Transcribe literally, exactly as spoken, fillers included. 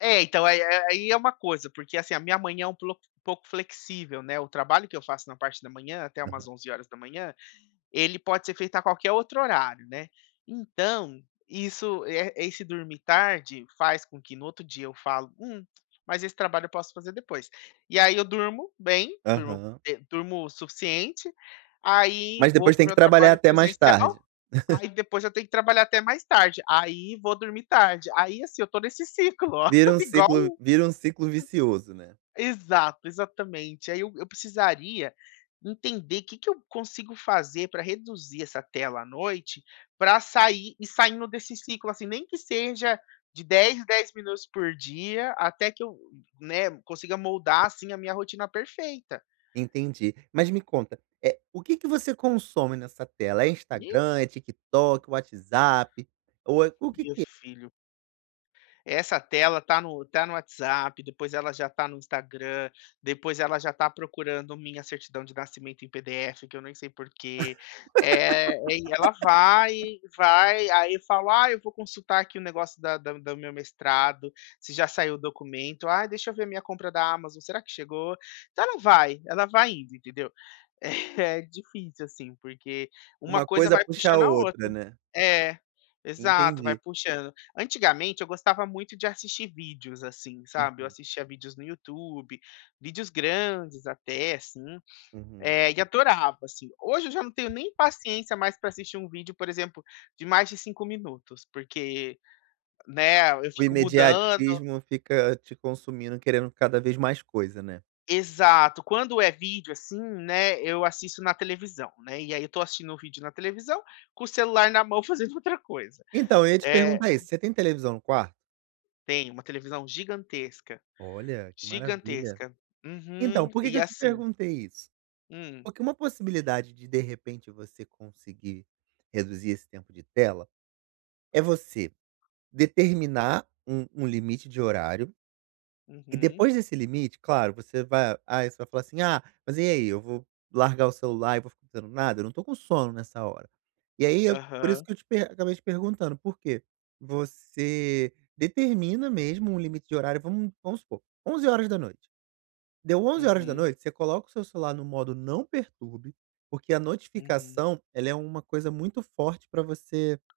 É, então aí é aì é uma coisa, porque assim, a minha manhã é um ploc pouco flexível, né, o trabalho que eu faço na parte da manhã, até umas Aham. onze horas da manã, ele pode ser feito a qualquer outro horário, né. Então, isso, e, eh, esse dormir tarde, faz com que no outro dia eu falo: "Hum, mas esse trabalho eu posso fazer depois". E aí eu durmo bem, durmo, Aham. eh, durmo o suficiente, aí Mas vou depois pro tem que meu trabalhar trabalho até mais presencial, tarde. aí depois eu tenho que trabalhar até mais tarde, aí vou dormir tarde, aí, assim, eu estou nesse ciclo, Vira um igual. ciclo vira um ciclo vicioso, né. Exato, exatamente. Aí eu eu precisaria entender que que eu consigo fazer pra reduzir essa tela à noite, pra sair e saindo desse ciclo assim, nem que seja de dez em dez minutos por dia até que eu, [unintelligible] né, consiga moldar assim a minha rotina perfeita. Entendi. Mas me conta. Eh, o que que você consome nessa tela? É Ni Instagram, é TikTok, WhatsApp? Ou é o que Meu que é filho. Essa tela tá no tá no WhatsApp, depois ela já tá no Instagram, depois ela já tá procurando minha certidão de nascimento em PDF, que eu nem sei por quê. Eh, e ela vai, vai, aí falo: "Ah, eu vou consultar aqui o negócio da da do meu mestrado, se já saiu o documento", "Ah, deixa eu ver a minha compra da Amazon, será que chegou?". Então ela vai, ela vai indo, entendeu? É, difícil, assim, porque uma Uma coisa coisa vai puxa a puxando a outra, outra. né. É, exato, vai Entendi. puxando antigamente eu gostava muito de assistir vídeos, assim, sabe, eu Uhum. assistia vídeos no YouTube, vídeos grandes até, assim, Uhum. eh, e adorava, assim. Hoje eu já não tenho nem paciência mais pra assistir um vídeo, por exemplo, de mais de cinco minutos, porque, né, eu O fico mudando. imediatismo fica te consumindo e querendo cada vez mais coisa, né? Exato. Quando é vídeo assim, né, eu assisto na televisão, né, e aí eu estou assistindo o vídeo na televisão, com o celular na mão fazendo outra coisa. Então, eu ia te Eh perguntar isso: você tem televisão no quarto? Tem, uma televisão gigantesca. Olha, que maravilha. Gigantesca. Então, Uhum. por que que E, eu te assim perguntei isso? Hum. Porque uma possibilidade de, de repente você conseguir reduzir esse tempo de tela, é você determinar um um limite de horário e Uhum. depois desse limite, claro, você vai ah, você vai falar assim: "Ah mas, e aí eu vou largar o celular e vou ficar fazendo nada? Eu não estou com sono nessa hora." E aí eu por isso Aham. que eu te per acabei te perguntando, por que? Você determina mesmo um limite de horário, vamo vamos supor: onze horas da noite. Deu onze horas da Uhum. noite, você coloca o seu celular no modo "não perturbe", porque a Uhum. notificação ela é uma coisa muito forte pra você